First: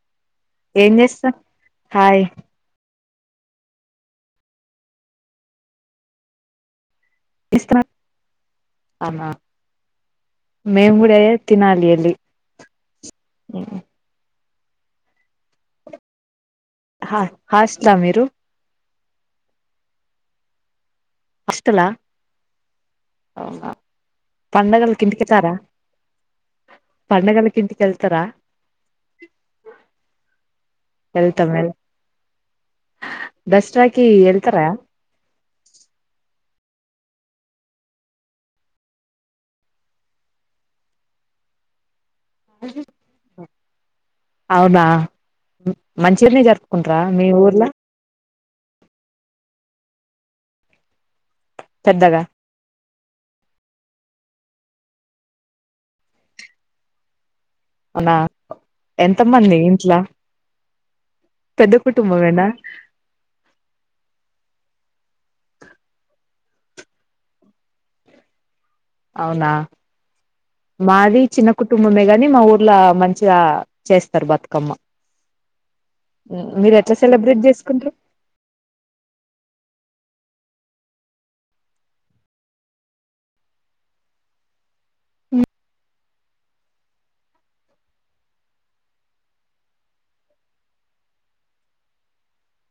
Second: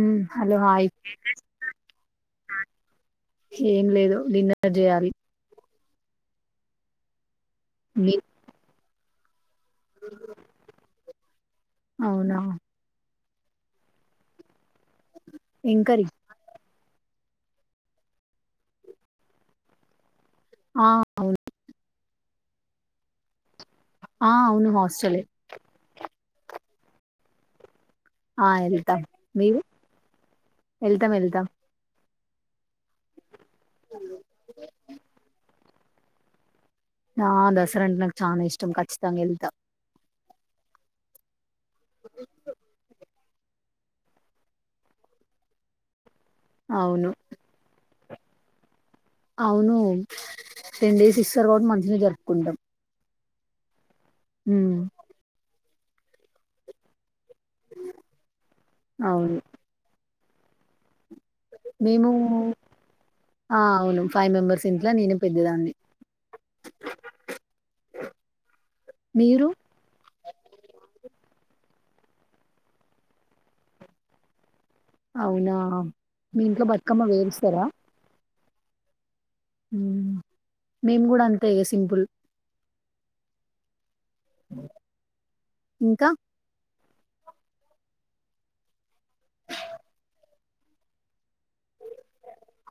ఊ hello hi ఏం చేస్తా హాయ్ ఏం లేదు డిన్నర్ జేయాలి మీ అనా మేం కూడే తినాలి ఎల్లి అవునా [unintelligible] ఏం కరి హా హాస్లా మీరు ఆ అవును హాస్టల్ ఆ అవునా ఆ అవును పండగలకు హాస్టలే ఇంటికెతారా పండగలకు ఇంటికెళ్ ఆ ఏళ్తాం మీరు ఎళ్తాం ఎళ్తాం వెళ్తాం దస్రాకి ఎళ్తరా ఆ దసరా అంటే నాకు చానా ఇష్టం ఖచ్చితంగా ఎళ్తా [inaudible] అవునా మంచినిగనే జరుపుకుంటారా అవును మీ ఊర్ల అవును టెన్ డేస్ ఇస్తారు కాబట్టి మంచిగానే పెద్దగా జరుపుకుంటాం ఊ అవునా ఎంత అవును మంది ఇంట్ల పెద్ద మేము కుటుంబమేనా ఆ అవును ఫైవ్ మెంబర్స్ ఇంట్లో నేనే పెద్దదాన్ని మీరు అవునా మాది చిన్న కుటుంబమే గాని మా ఊర్లో మంచిగా చేస్తారు బతుకమ్మ అవునా మీ ఇంట్లో మీరు ఎట్లా బతుకమ్మ సెలబ్రేట్ పేరుస్తారా జేసుకుంట్రు మేము గూడా అంతే ఇగ సింపుల్ ఇంకా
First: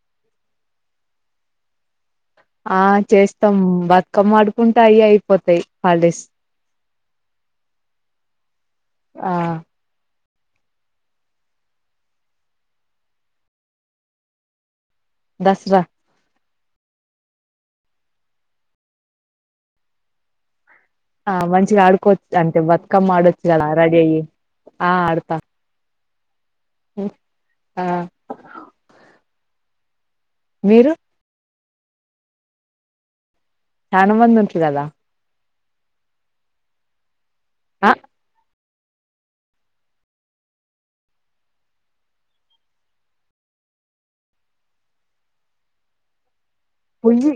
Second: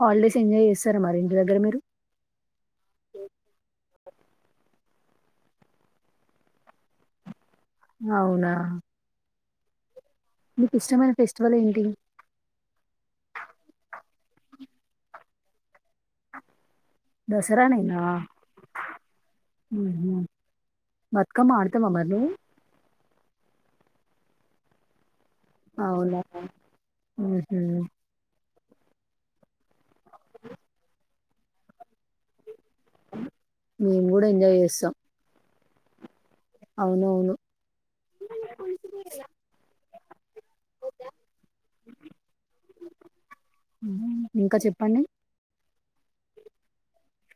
హాల్డేస్ ఎంజాయ్ జెసారా మరి ఇంటి దగ్గర మీరు ఆ చేస్తాం బ కమ్మ ఆడుకుంటా అయ్యే అయిపోతాయి హాల్డేస్ అవునా ఆ మీకు ఇష్టమైన ఫెస్టివల్ ఏంటి దస్సరా దసరానేనా హ్మ్ హు ఆ మంచిగా ఆడుకోవచ్ అంటే బతుకమ్మ ఆడొచ్చుగలా రెడీ అయ్యి ఆ ఆడతా అవునా హ్మ్ హు ఆ మీరు మేము చానా కూడా మంది ఎంజాయ్ ఉంటరు కదా చేస్తాం అవునవును అహ్ ఇంకా చెప్పండి కుల్వీ